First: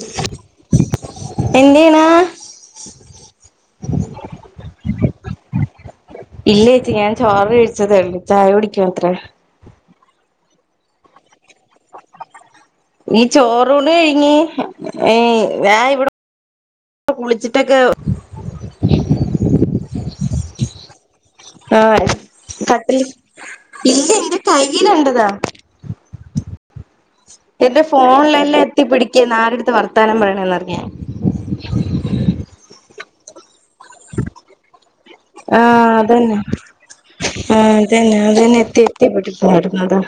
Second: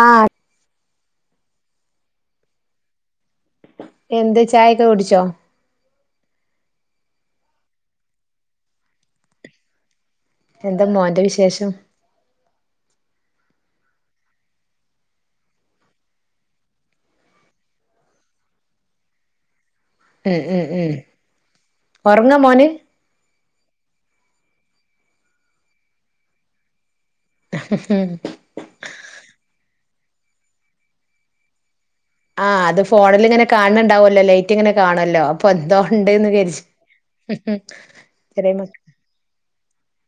ആഹ എന്ത് ചെയണ് എന്ത് ചായൊക്കെ കുടിച്ചോ ഇല്ല ചേച്ചി ഞാൻ ചോറ് കഴിച്ചതേ ഉള്ളൂ ചായ കുടിക്കും അത്രേ എന്താ മോന്റെ വിശേഷം നീ ചോറൂണ് കഴിഞ് ഹേ ദാ ഇവിടെ കുളിച്ചിട്ടൊക്കെ ഉം ഉം ഉം ആഹ ഒറങ്ങാ മോന് കട്ടില് ഇല്ല ഇന്റെ കയ്യിലുണ്ടതാ എന്റെ ഫോണിലെല്ലാം എത്തി പിടിക്കന്ന് ആരുടുത്ത് വർത്താനം പറയണന്ന്അറിയാൻ ആഹ് അത് ഫോണിലിങ്ങനെ കാണണ്ടാവുമല്ലോ ലൈറ്റ് ഇങ്ങനെ കാണുമല്ലോ ആഹ അതന്നെ ആഹ അതന്നെ ചെറിയ അതന്നെ മക്ക എത്തി എത്തിപ്പെട്ടിട്ടായിരുന്നതാ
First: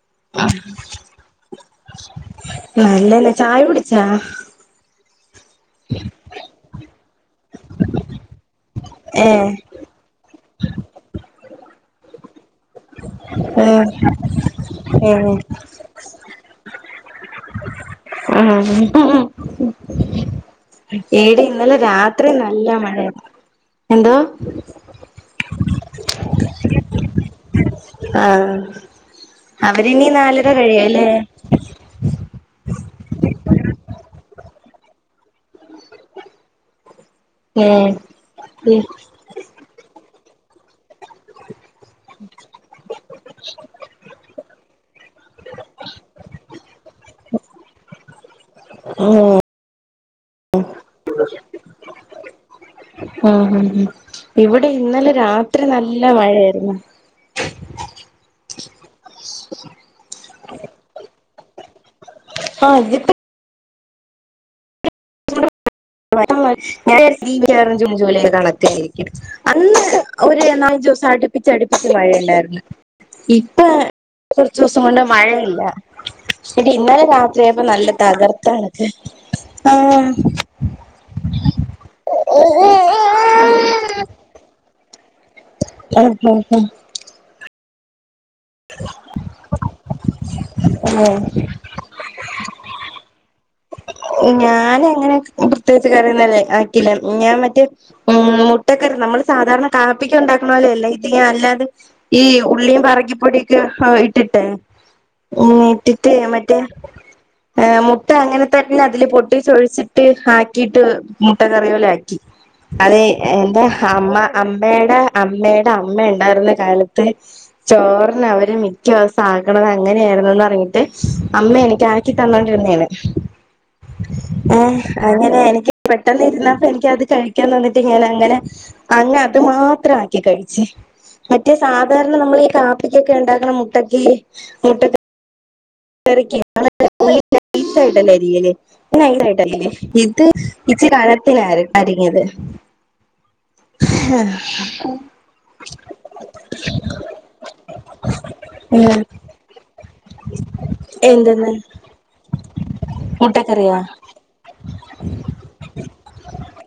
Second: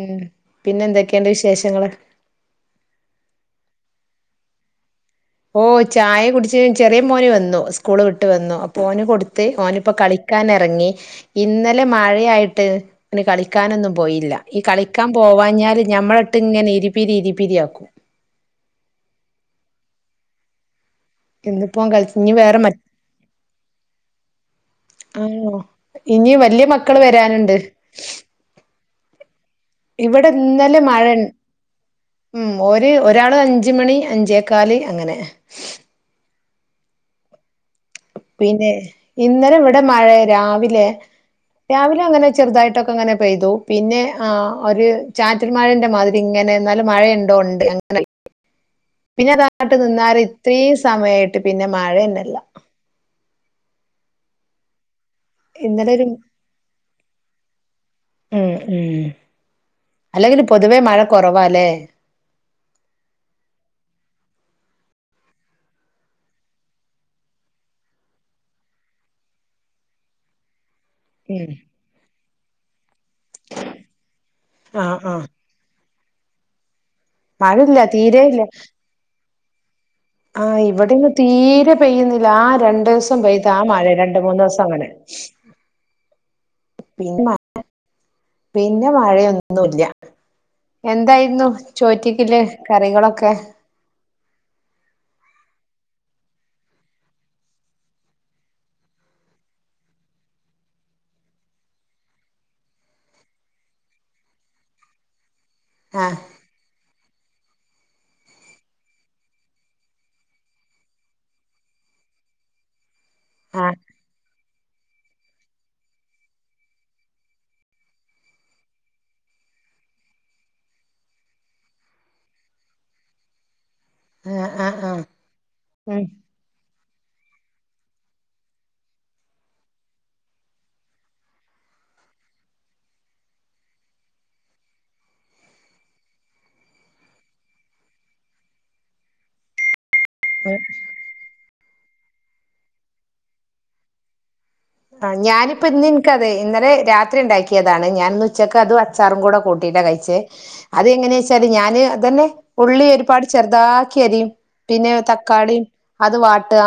ഉം പിന്നെ എന്തൊക്കെയണ്ട് വിശേഷങ്ങൾ നല്ലന്നെ ചായ കുടിച്ചാ ഓഹ ചായ കുടിച്ച് ചെറിയ മോന് വന്നു സ്കൂള് വിട്ട് വന്നു അപ്പൊ ഓന് ഏ കൊടുത്ത് ഓനിപ്പോകളി ക്കൻ ഇറങ്ങി ഇന്നലെ മഴയായിട്ട് ഒന് ഏ കളിക്കാനൊന്നും പോയില്ല ഈ കളിക്കാൻ ഏ പോവാഞ്ഞാല് ഞമ്മളിട്ട് ഇങ്ങനെ ഇരിപ്പിരി ഇരിപ്പിരിയാക്കും ആഹ [unintelligible] എടി ഇന്നലെ ഇന്നിപ്പോൻ കളിച്ച് രാത്രി ഇനി വേറെ നല്ല മ മഴയാണ് എന്തോ ആണോ ഇനി വലിയ മക്കള് വരാനുണ്ട് ആഹ അവര്നി ഇവിടെ നാലര ഇന്നലെ മഴ കഴിയല്ലേ ഉം ഒര് ഒരാള് അഞ്ച മണി അഞ്ചേക്കാല് അങ്ങനെ ഉം പിന്നെ ഉം ഇന്നലെ ഇവിടെ മഴ രാവിലെ രാവിലെ അങ്ങനെ ചെറുതായിട്ടൊക്കെങ്ങനെ പെയ്തു പിന്നെ ആഹ ഒരു ചാറ്റൽ മഴന്റെ മാതിരി ഇങ്ങനെ എന്നാലും മഴയ ഉണ്ടോ ഉണ്ട് അല്ല ഉം ഉം പിന്നെതാട്ട് നിന്നാൽ ഇത്രയും സമയായിട്ട് പിന്നെ മഴന്നെയില്ല അഹ ഇവിടെ ഇന്നലെ രാത്രി ഇന്നലെ നല്ല ഒരു മഴയായിരുന്നു ഉം ഉം അല്ലെങ്കിലും പൊതുവേ മഴ കുറവാല്ലേ ആഹ ഞ്പ്പോ [unintelligible] ജൂൺ ജൂലൈ കണക്കാരിക്കും അന്ന് ഒരു നാലഞ്ചു ദിവസ ഉം അടിപ്പിച്ച് അടുപ്പിച്ച് മഴയുണ്ടായിരുന്നു ഇപ്പൊ കുറച്ച ദിവസം ആഹ് കൊണ്ട് ആഹ് മഴയില്ല എടി ഇന്നലെ രാത്രിയപ്പ മഴയില്ല നല്ല തീരെയില്ല തകർത്തണക്കെ ആഹ ആഹ് ഇവിടെന്ന് തീരെ പെയ്യുന്നില്ല ആ ര ണ്ടൂസം പെയ്ത ആ മഴെ രണ്ട് മൂന്നൂസം അങ്ങനെ അഹ് ഹു ഹും പിന് മ പിന്നെ മഴയൊന്നുല്ല. ആഹ് എന്തായിരുന്നു ചോറ്റ്ക്ക് ഇല്ലെ കറികളൊക്കെ ഞാനങ്ങനെ പ്രത്യേകിച്ച് കറിയൊന്നല്ലേ ആക്കില്ല ഞാൻ മറ്റേ ഉം മുട്ടക്കറി നമ്മള് സാധാരണ കാപ്പിക്കുണ്ടാക്കണ പോലെ അല്ല ഇത് ഞാൻ അല്ലാതെ ഈ ഉള്ളിയും പറങ്കിപ്പൊടിയൊക്കെ ഇട്ടിട്ടെ ഉം ഇട്ടിട്ട് ആഹ് മറ്റേ ഏഹ് മുട്ട അങ്ങന തന്നെ അതില് പൊട്ടിച്ച് ഒഴിച്ചിട്ട് ആക്കിട്ട് മുട്ട കറി പോലെ ആക്കി. അതെ എന്റെ ആഹ് അമ്മ അമ്മേടെ അമ്മേടെ അമ്മ ഉണ്ടായിരുന്ന കാലത്ത് ചോറിനവര് മിക്ക ദിവസും ആക്ക്ണത് അങ്ങനെയാണെന്നെന്ന് പറഞ്ഞിട്ട് അമ്മയെനിക്ക് ആ ക്ക് തന്നോണ്ടിരുന്നയാണ് ആഹ് ആഹ് ഏഹ് ആഹ് അങ്ങനെ എനിക്ക് ഉം പെട്ടെന്ന് ഇരുന്നപ്പ എനിക്കത് കഴി ഴിക്കാൻതന്നിട്ട് ഞാൻ അങ്ങനെ അങ്ങ് അത് മാത്ര ആക്കി കഴിച്ച് മറ്റേ സാധാരണ നമ്മൾ ഈ കാപ്പിക്കൊക്കെ ഉണ്ടാക്ക്ണ മുട്ടക്ക് മുട്ടക്ക് [unintelligible] ഉള്ളി നൈസായിട്ടല്ലേ അരി രിയല് [unintelligible] നൈസായിട്ടല്ലേ. ഇത് ഉം ഇച്ചിരി കനത്തിനാരി അരിഞ്ഞത്. ആഹ് ഞാനിപ്പോ ഇന്ന് ഇൻക്കതെ ഇന്നലെ രാത്രി ഇണ്ടാക്കിയതാണ് ഞാൻ ഇന്ന് ഉച്ചക്ക് അതും അ ഉം ച്ചാറും കൂടെ കൂട്ടിട്ട കഴിച്ചേ അത് എങ്ങനെ വെച്ചാല് എന്തെന്ന് ഞാന് അതന്നെ ഉള്ളി ഒരുപാട് മുട്ടക്കറിയോ ചെറുതാക്കി അരിയും പിന്നെ തക്കാളിം അത് വാട്ടാ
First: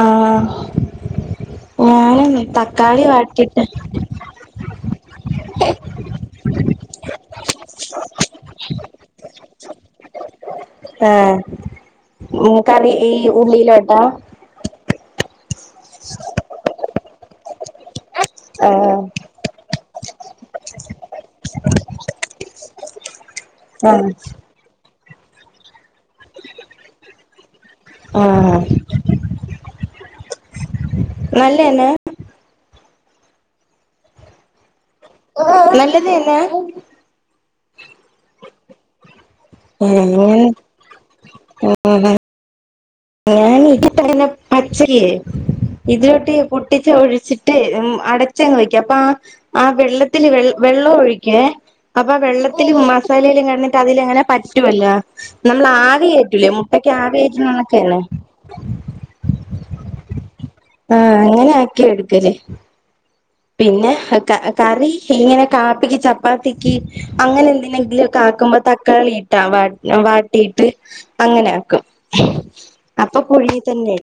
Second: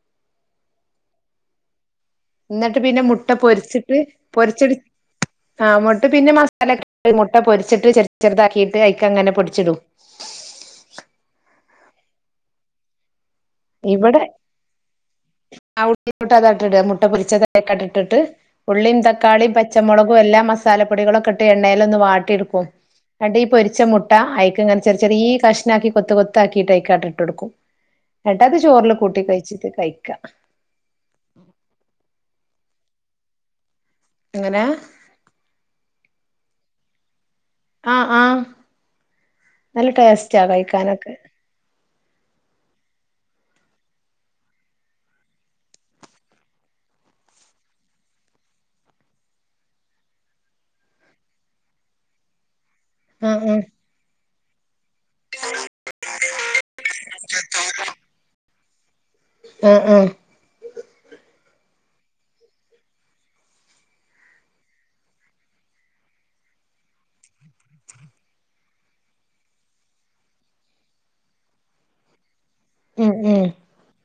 ആഹ് ഞാനു അങ്ങ തക്കാളി വാട്ടിയിട്ട് ട്ട് പൊരിച്ചടി ആഹ് മുട്ട പിന്നെ മസാലാക്കീട്ട് മുട്ട പൊരിച്ചിട്ട് ചെറ് ചെറുതാക്കിട്ട് അയ്ക്കങ്ങനെ പൊടിച്ചിടും ഏഹ് മു കറി ഈ ഉള്ളീലോ ഇവടെ. [unintelligible] അതാട്ട് ഇട. മുട്ട പൊരിച്ചതയ്ക്കാട്ട് ഇട്ടിട്ട് ആഹ് ഉള്ളിം തക്കാളിം പച്ചമുളകും എല്ലാം മസാലപ്പൊടികളൊക്കെ ഇട്ട് എണ്ണയിലൊന്ന് വാട്ടിയെടുക്കും. ന്നട്ട് ഈ പൊരിച്ച ആഹ് മുട്ട അയിക്ങ്ങനെ ചെറ് ചെറിയ കഷ്ണാക്കി കൊത്ത് കൊത്താക്കിയിട്ട് അയ്ക്കാട്ട് ഇട്ടൊടുക്കും ഇന്നെട്ടത് ആഹ് ചോറിൽ കൂട്ടി കൊഴച്ചിട്ട് കഴിക്കാ. നല്ലതന്നെ? എങ്ങനാ നല്ലത് തന്നെ? ആഹ് ആഹ്. നല്ല ടേസ്റ്റാ കഴിക്കാനൊക്കെ. ഉം ഹും ഞാൻ [unintelligible] പച്ചക്ക് ഇതിലോട്ട് പൊട്ടിച്ച് ഒഴിച്ചിട്ട് ഉം അടച്ചങ്ങ് ഒഴിക്കാം അപ്പ ആ ആഹ് വെള്ളത്തില് വെള് വെള്ളവും ഒഴിക്ക്വേ അപ്പൊ ആ വെള്ള ത്തിലും ആ മസാലയിലും ആ കെടന്നിട്ട് അതിലങ്ങനെ പറ്റുവല്ലോ നമ്മൾ ആവികേറ്റൂലേ മുട്ടക്കാവികേറ്റ്ണ കേണ്. ആഹ് ആഹ് ആഹ് അങ്ങനെ ആക്കി എടുക്കല് പിന്നെ ക കറി ഇങ്ങനെ കാപ്പിക്ക് ചപ്പാത്തിക്ക് അങ്ങനെ എന്തെങ്കിലൊക്കെ ആക്കുമ്പോ തക് ക്കാളിയിട്ടാ വാ വാട്ടിട്ട് അങ്ങനെ ആക്കും ഉം അപ്പൊ ഉം പുഴുങ്ങി തന്നെ,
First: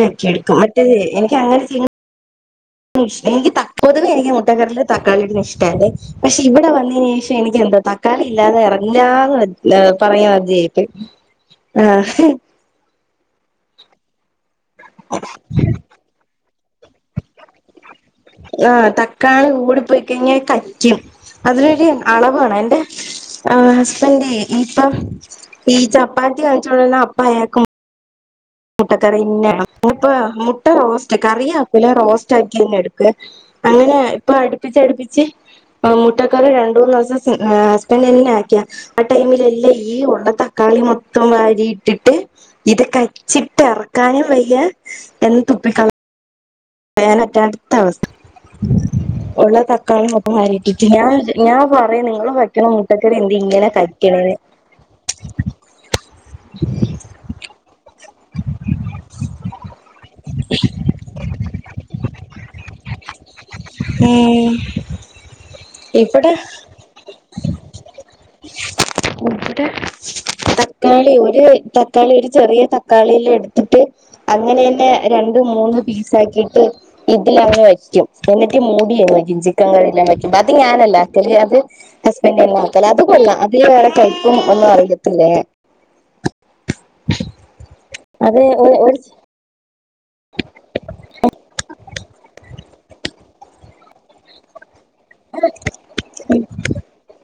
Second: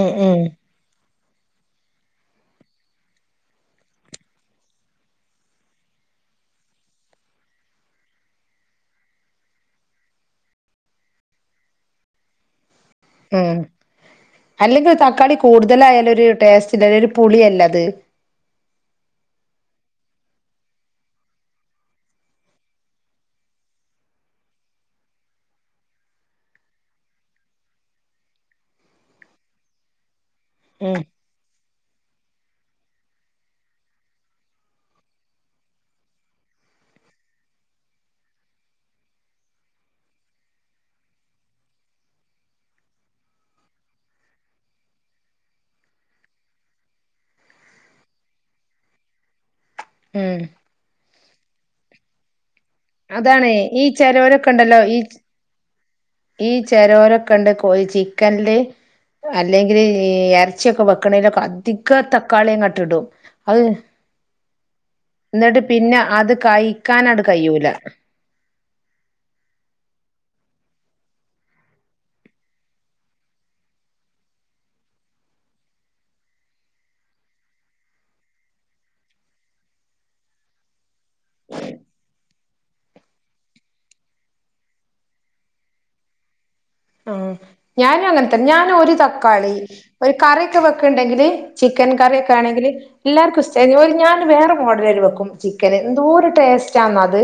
ഉം ഉം എടുക്കും മറ്റേത് എനിക്കങ്ങനെ ചെയ്യ് ന്നും എനിക്ക് തക് പൊതുവേ എനിക്ക് മുട്ടക്കറീല് തക്കാളി ഇടുന്ന ഇഷ്ട അല്ലേ പക്ഷെ ഇവിടെ വന്നേന് ശേഷം എനിക്ക് എന്താ തക്കാളി ഇല്ലാതെ ഇറങ് ഞ്ഞാന്ന് പറയ്ഞ്ഞ മാതിരിയായിപ്പോയി ആഹ് ഹ് ഉം അല്ലെങ്കി തക്കാളി കൂടുതലായാലൊര് ടേസ്റ്റ്ല്ല ഒരു പുളിയല്ലത് ആഹ് തക്കാളി കൂടി പ്പൊയ്ക്കഴ്ഞ്ഞാ കക്കും അതിനൊര് അളവേണം അയിന്റെ ആഹ് ഹസ്ബന്റെ ഈപം ഈ ചപ്പാത്തി കഴിച്ചോണ്ടിര്ന്ന അപ്പയാക്ക് മുട്ടക്കറിന്നെ ണം മുപ്പ മുട്ട ഉം റോസ്റ്റ് കറിയാക്കൂല. റോസ്റ്റ് ആക്കി അങ്ങെട്ക്ക്യെ അങ്ങനെ ഇപ്പൊ അടുപ്പിച്ചടുപ്പിച്ച് ആഹ് മുട്ടക്കറി രണ്ടൂന്നൂസം ആഹ് ഹസ്ബന്റന്നെ ആക്ക്യ ആഹ് ടൈമില് എല്ല ഈ ഒള്ള തക്കാളി മൊത്തം വാരിയിട്ടിട്ട് ഇത് ക ച്ചിട്ട് എറക്കാനും വയ്യ എന്ത് തുപ്പിക്കള കളയാൻ പറ്റാത്ത അവസ്ഥ ഒള്ള തക്കാളി മൊത്തം ഉം വാരിറ്റിട്ട് ഞാൻ ഞാൻ പറയ്ണ് ഇങ്ങള് വെക്ക്ണ മു അതാണ് ഈ ചെലോരക്ക ഇണ്ടല്ലൊ ഈച് ഈ ചെരോരക്കണ്ട് കോഴി ചിക്കൻല് അല്ലെങ്കില് ഈ എറച്ചിയൊക്ക വെക്കണേലൊക്ക അധി തികം തക്കാളിയങ്ങ്ട്ട് ഇടും അയ് ഉം ഇന്ന്ട്ട് പിന്ന അത് ഇവിടെ കഴിക്കാനട് കയ്യൂല [unintelligible] തക്കാളി ഒര് തക്കാളി ഒര് ചെറിയ തക്കാളീല് എട്ത്തിട്ട് അങ്ങനെയെന്നെ രണ്ട് മൂന്ന് പീസാക്കീട്ട് ഇതിലങ് വയ്ക്കും എന്നിട്ട് മൂടിയങ്ങ് വയ്ക്കും ചിക്കങ്ങളെല്ലാം വെക്കും അത് ഞാനല്ല ക്കല് അത് ഹസ്ബെന്റന്ന വെക്കല് അത് കൊള്ളാം അതില് വേറെ കയ്പ്പും ഒന്നും അറിയത്തില്ല ഞാൻ ആഹ് ഞാനും അങ്ങൻ അത് തൻ ഒരു ഞാനൊര് ഒരു തക്കാളി ഒരു കറിയൊക്ക വെക്ക്ണ്ണ്ടെങ്കില് ചിക്കൻ കറിയൊക്കാണെങ്കില് എല്ലാർക്കും ഇഷ്ടാ ഞാൻ വേറെ മോഡലേൽ വെക്കും ചിക്കന് എന്തോര് ടേസ്റ്റാന്നൊ അത്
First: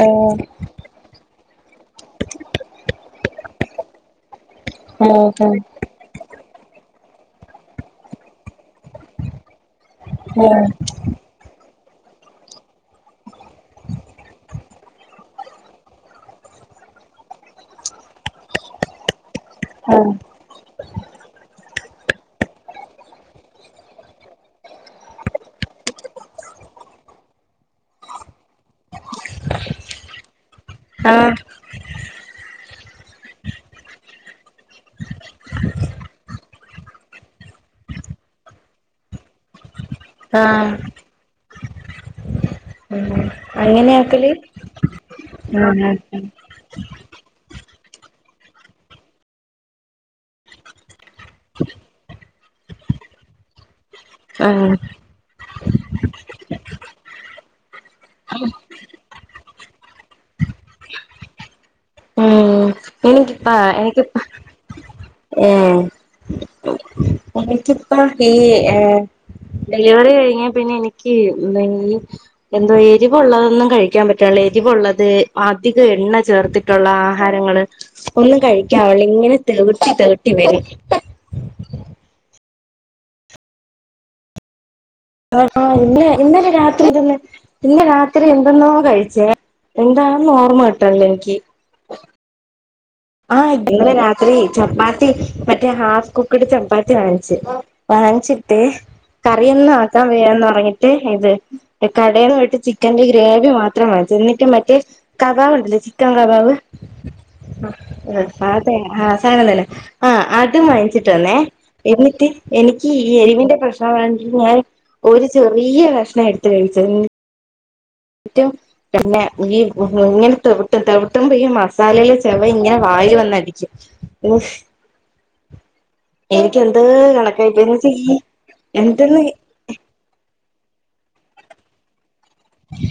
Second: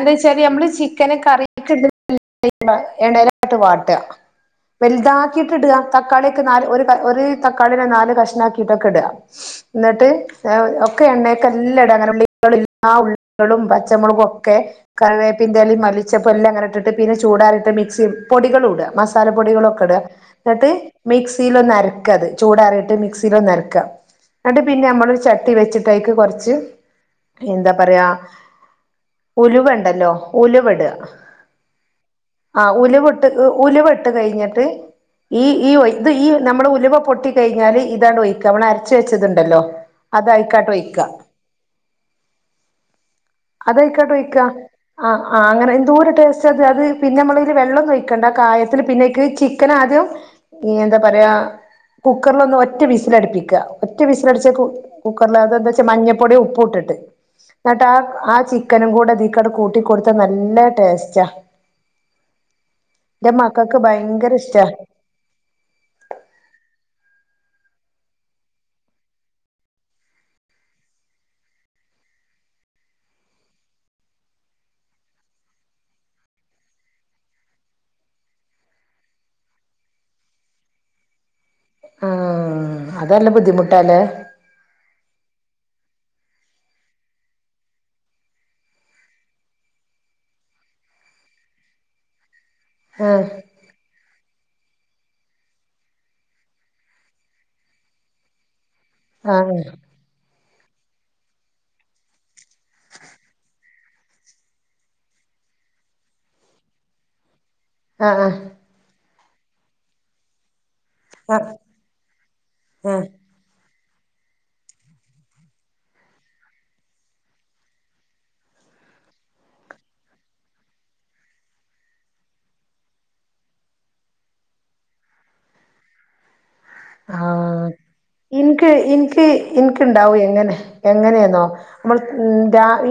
ആഹ് ഞമ്മള് ചിക്കന് കറിയൊക്ക [unintelligible] എണ്ണെലിട്ട് വാട്ടും വൽതാക്കിട്ട് ആഹ് ഇട തക്കാളിയൊക്ക നാല് ഒരു ത ഒര് തക്കാളിന്നെ നാല് കഷ്ണാക്കിയിട്ടൊക്ക ഇട ഇന്ന്ട്ട് ഒക്ക എണ്ണേക്കെല്ലട അങ്ങനെ ഉള്ളി [unintelligible] പച്ചമൊളകും ഒക്കെ കറിവേപ്പി പ്പിന്റലിം മല്ലിച്ചപ്പും എല്ലാ ഇങ്ങന ഇട്ട്ട്ട് പിന്നെ ചൂടാറീട്ട് മിക്സി പൊടികളൂട മസാല പൊടികളൊ ക്കട ഇന്നിട്ട് മിക്സീലൊന്നരക്കത് ചൂടാറീട്ട് മിക്സീലൊന്നരക്ക ഇന്ന്ട്ട് പിന്നെ അമ്മളൊരു ചട്ടി വെച്ചിട്ടയ്ക്ക് കൊറ്ച്ച് എന്ത പറയാ ഉലുവണ്ടല്ലൊ ഉലുവ ഇട ആഹ് ആഹ് ആഹ് ഉലുവട്ട് ഉലുവട്ട് കഴ്ഞ്ഞിട്ട് ഈ ഈ ഇത് ഈ നമ്മള് ഉലുവ പൊട്ടി കഴ്ഞ്ഞാല് ഇതണ്ട് ഒഴിക്ക മ്മള് അരച്ച് വെച്ചത്ണ്ടല്ലൊ അതയ്ക്കട്ട് ആഹ് ഒയിക്ക ഉം അങ്ങനെ ആക്കല് അതയ്ക്കട്ടൊയ്ക്ക ആഹ് ആഹ് അങ്ങനെ എന്തോര് ടേസ് റ്റത് അത് പിന്ന ഞമ്മളയ്ല് വെള്ളന്നൊയിക്കണ്ട കായത്തിന് പിന്നെയ്ക്ക് ചിക്കനാദ്യം ഈ എന്ത പറയാ കുക്കറിലൊന്ന് ഒറ്റ വിസിലടിപ്പിക്ക ഒറ്റ വിസിലടിച്ച കു ആഹ് കുക്കറിനകത്തെന്താച്ചാ മഞ്ഞപ്പൊടീം ഉപ്പു ഇട്ടിട്ട് ഇന്ന്ട്ട് ആഹ് ആഹ് ചിക്കനും കൂട ഇതീക്കട് കൂട്ടി കൊട്ത്ത നല്ല ടേസ്റ്റ ഉം എനിക്കിപ്പാ മക്കൾക്ക് എനിക്കിപ്പ ഭയങ്കര ഇഷ്ടാ ഏഹ് എനിക്കിപ്പ ഈ ഏഹ് ഡെലിവറി കഴ്ഞ്ഞ പിന്ന എനിക്ക് [unintelligible] എന്തൊ എരിവുള്ളതൊന്നും കഴിക്കാൻ പറ്റൺല എരിവുള്ളത് അധികം എണ്ണ ചേർത്ത് ട്ടുള്ള ആഹാരങ്ങള് ഒന്നും കഴിക്കാവ്ള്ള ഇങ്ങനെ തെവ്ട്ടി തെവ്ട്ടി വരും ആഹ് അതല്ല ബുദ്ധിമുട്ടാല്ലേ ആഹ് ആഹ് ഇന്ന് ഇന്നലെ രാത്രി തിന്നെ പിന്നെ രാത്രി എന്തെന്നോ കഴ്ച്ചെ എന്താന്ന് ഓർമ്മ കിട്ട്ണ്ല്ല എനിക്ക് ആഹ് ആഹ് ഇന്നലെ രാത്രി ചപ്പാത്തി മറ്റേ ഹാഫ് കുക്കട് ചപ്പാത്തി വാങ്ങിച്ചു വാങ്ങിച്ചിട്ട് ആഹ് കറിയൊന്നും ആക്കാൻ വയ്യാന്നു പറഞ്ഞിട്ട് കടയിൽ പോയിട്ട് ചിക്കന്റെ ഗ്രേവി മാത്രം വാങ്ങിച്ചു എന്നിട്ട് മറ്റേ കബാബില്ലേ ചിക്കൻ കബാവ് ആഹ് അത ആഹ സാധനം തന്നെ ആഹ് അതും വാങ്ങിച്ചു ആഹ് എന്നിട്ട് എനിക്ക് ആഹ് ഈ എരിവിന്റെ പ്രശ്ന ങ്ക ഞാൻ ഒരു ചെറിയ കക്ഷ്ണം എടുത്ത കഴിച്ച [inaudible] പിന്നെ ഈ ഇങ്ങനെ തവിട്ടും തവിട്ടുമ്പോ ഈ മസാലയിലെ ചെവ ഇങ്ങനെ വായി വന്നിരിക്കും എനക്ക് എന്ത് കണക്കായിട്ട ചെയ്യ എനിക്ക് എനിക്ക് എനിക്ക് ഉണ്ടാവും എങ്ങനെ എങ്ങനെയെന്നോ നമ്മൾ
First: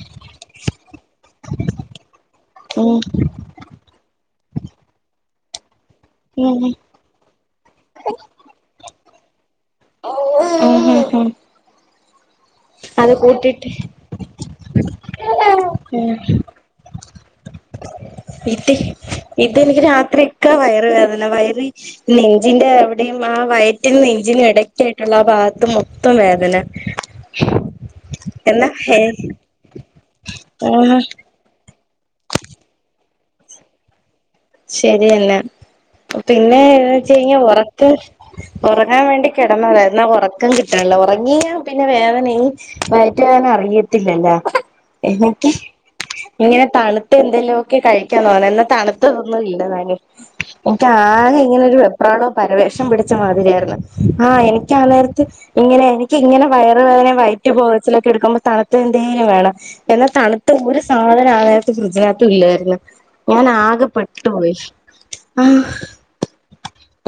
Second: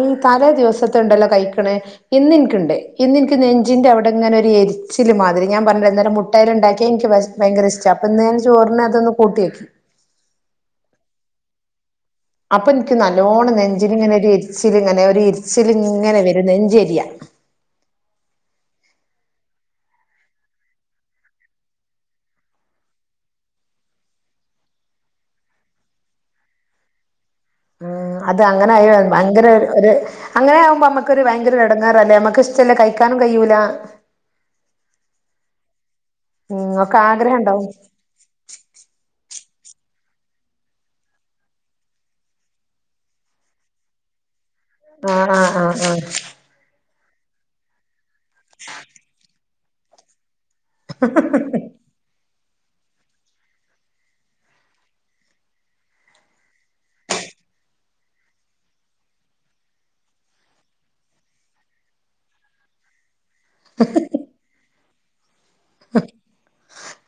ഈ തലേ ദിവസത്ത ഉണ്ടല്ലോ കഴിക്കണ ഇന്ന് എനിക്കുണ്ട് ഉം ഇന്ന് എനിക്ക് ന നെഞ്ചിൻ്റെ അവിടെങ്ങനെ ഒരു എരിച്ച മാതിരി ഞാൻ പറഞ്ഞില്ല അന്നെരം മുട്ടൽ ഉം ഉണ്ടാക്കിയ എനിക്ക് ഭയങ്കര ഇഷ്ട അപ്പം ഞാ ചോറിനെ അതൊന്ന് കൂട്ടിയാക്കി ഉം ഉം ഉം അപ്പൊ എനിക്ക് അത് നല്ലോണ്ണം കൂട്ടിട്ട് നെഞ്ചില ഇങ്ങനെ ഒരു എരിച്ചില ഇങ്ങനെ ഒരു എരിച്ചില ഉം ഇങ്ങനെ വരും നെഞ്ചരിയാ ഇത് ഇതെനിക്ക് രാത്രി ഒക്കാ വയറ് വേദന വയറി നെഞ്ചിന്റെ എവിടെയും ആ വയറ്റിനും നെഞ്ചിനും ഇടക്കായിട്ടുള്ള ആ ഭാഗത്ത മൊത്തം വേദന ഉം അത് എന്നാ അങ്ങനെ ഹേ ഭയങ്കര ഒരു അങ്ങനെ ആകുമ്പോ ആഹ് നമ്മക്കൊ ഒരു ഭയങ്കര തുടങ്ങാറല്ലേ നമ്മക്ക് ഇഷ്ടല്ലേ കഴിക്കാനും കഴൂല ശരിയല്ല പിന്നെ ഉം എന്ന് ഒക്കെ വച്ച കഴിഞ്ഞാ ആഗ്രഹം ഉണ്ടാവും ഉറക്കം ഉറങ്ങാൻ വേണ്ടി കിടന്നത എന്നാ ഉറക്കം കിട്ടണല്ലോ ഉറങ്ങിയ പിന്നെ വേദന മയറ്റാനൻ അറിയത്തില്ലല്ലോ ആഹ് എനിക്ക് ആഹ് ആഹ് ആഹ് ഇങ്ങനെ തണുത്ത എന്തെലുമൊക്കെ കഴിക്കാൻ തോന്ന എന്നാ തണു [unintelligible] എനിക്ക് ആകെ ഇങ്ങനെ ഒരു വെപ്രാളോം പരവേഷം പിടിച്ച മാതിരിയായിരുന്നു ആഹ എനിക്കാ നേരത്തെ ഇങ്ങനെ എനിക്ക് ഇങ്ങനെ വയറ വേദന വയറ്റ് പോകച്ചിലൊക്കെ എടുക്കുമ്പോ തണുത്ത എന്തേങ്കിലും വേണം എന്നാൽ തണുത്ത ഒരു സാധനം ആ നേരത്ത് ഫ്രിഡിജനകത്ത് ഇല്ലായിരുന്നു ഞാൻ ആ ആകെ പെട്ടുപോയി ആഹ്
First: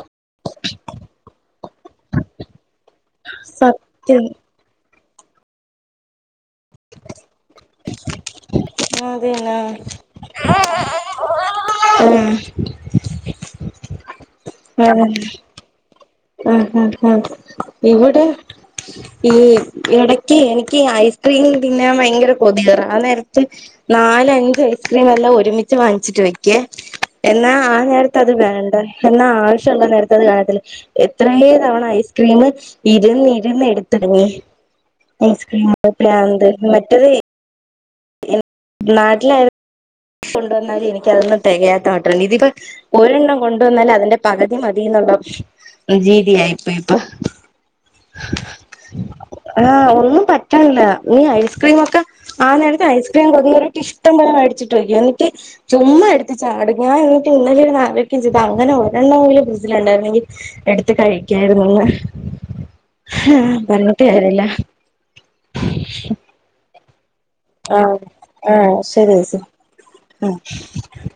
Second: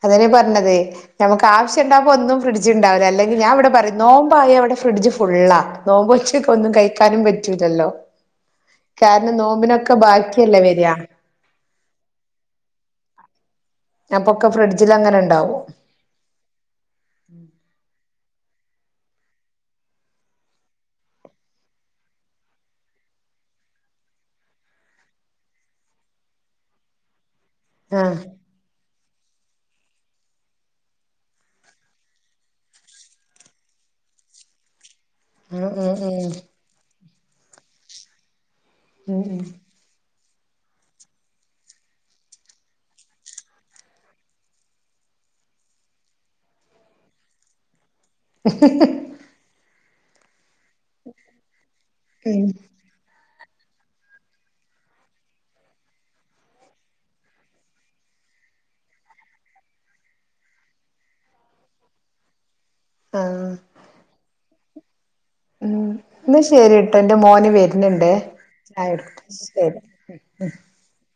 അതെ പറഞ്ഞത് നമക്ക് ആവശ്യംണ്ടാകുമ്പ ഒന്നും ഫ്രിഡ്ജ് ഉണ്ടാവില്ല അല്ലെ ഞാൻ ഇവിടെ പറയും സത്യം നോമ്പ ആയ അവിടെ ഫ്രിഡ്ജ് ഫുള്ളാ നോമ്പ് ക്ക ഒന്നും കഴിക്കാനും പറ്റൂല്ലല്ലോ കാരണം നോമ്പിനൊക്കെ ബാക്കിയല്ലേ വരിയാ ആഹ ഞാപ്പൊക്കെ ഫ്രിഡ്ജിൽ അങ്ങനെ ഉണ്ടാവും മ്മ്ഹ് ഉം ഇവിടെ ഈ ഇടക്ക് എനിക്ക് ഐസ്ക്രീ തിന്നാൻ ഭയങ്കര കൊതിയ ആ നേരത്തെ നാല് അഞ്ച് ഐസ്ക്രീം എല്ലാം ഒരുമിച്ച് വാങ്ങിച്ചിട്ട് വെക്കേ എന്നാ ആഹ് നേരത്തെ അത് വേണ്ട എന്നാ ആവശ്യള്ള നേരത്തെ അത് കാണത്തില്ല എത്രയ തവണ ഐസ്ക്രീം ഇരുന്നിരുന്ന് എടുത്തിടങ്ങി ഉം ഐസ്ക്രീം ഉം ഉം പ്രാന്ത് മറ്റരു ഉം നാട്ടില കൊണ്ട വന്നാൽ എനിക്കത് തികയാത്തയാ ഇതിപ്പ ഒരെണ്ണം കൊണ്ട വന്നാല അതിന്റെ പകുതി മതിയന്നുള്ള രീതി ആയിപ്പോയി ഇപ്പൊ ഇപ്പൊ ആഹ് ഒന്നും പറ്റണില്ല ഈ ഐസ്ക്രീമ ഒക്കെ ഉം ആനേരത്ത് ഐസ്ക്ര [unintelligible] ഇഷ്ടംപോലെ മടിച്ചട്ടക്ക എനിക്ക് ചുമ്മാ എടുത്തി ചാടങ്ങാൻ എന്നിട്ട് ഇന്നലെ ആലോചിക്കേം ചെയ്ത അങ്ങനെ ഒരെണ്ണമെങ്കിലും ഈ ഫ്രിഡ്ജ്ലുണ്ടായിരുന്നെങ്കിൽ എടുത്ത് കഴിക്കായിരുന്നുന്ന് ആഹ് പറരഞ്ഞിട്ട് കാര്യല്ല ഇന്നാ ശരിട്ടൊ എന്റെ മോന് വെരുന്ന്ണ്ടെ ചായ ശരി കോടുക്കട്ടെ ചേച്ചി ശരി ആഹ്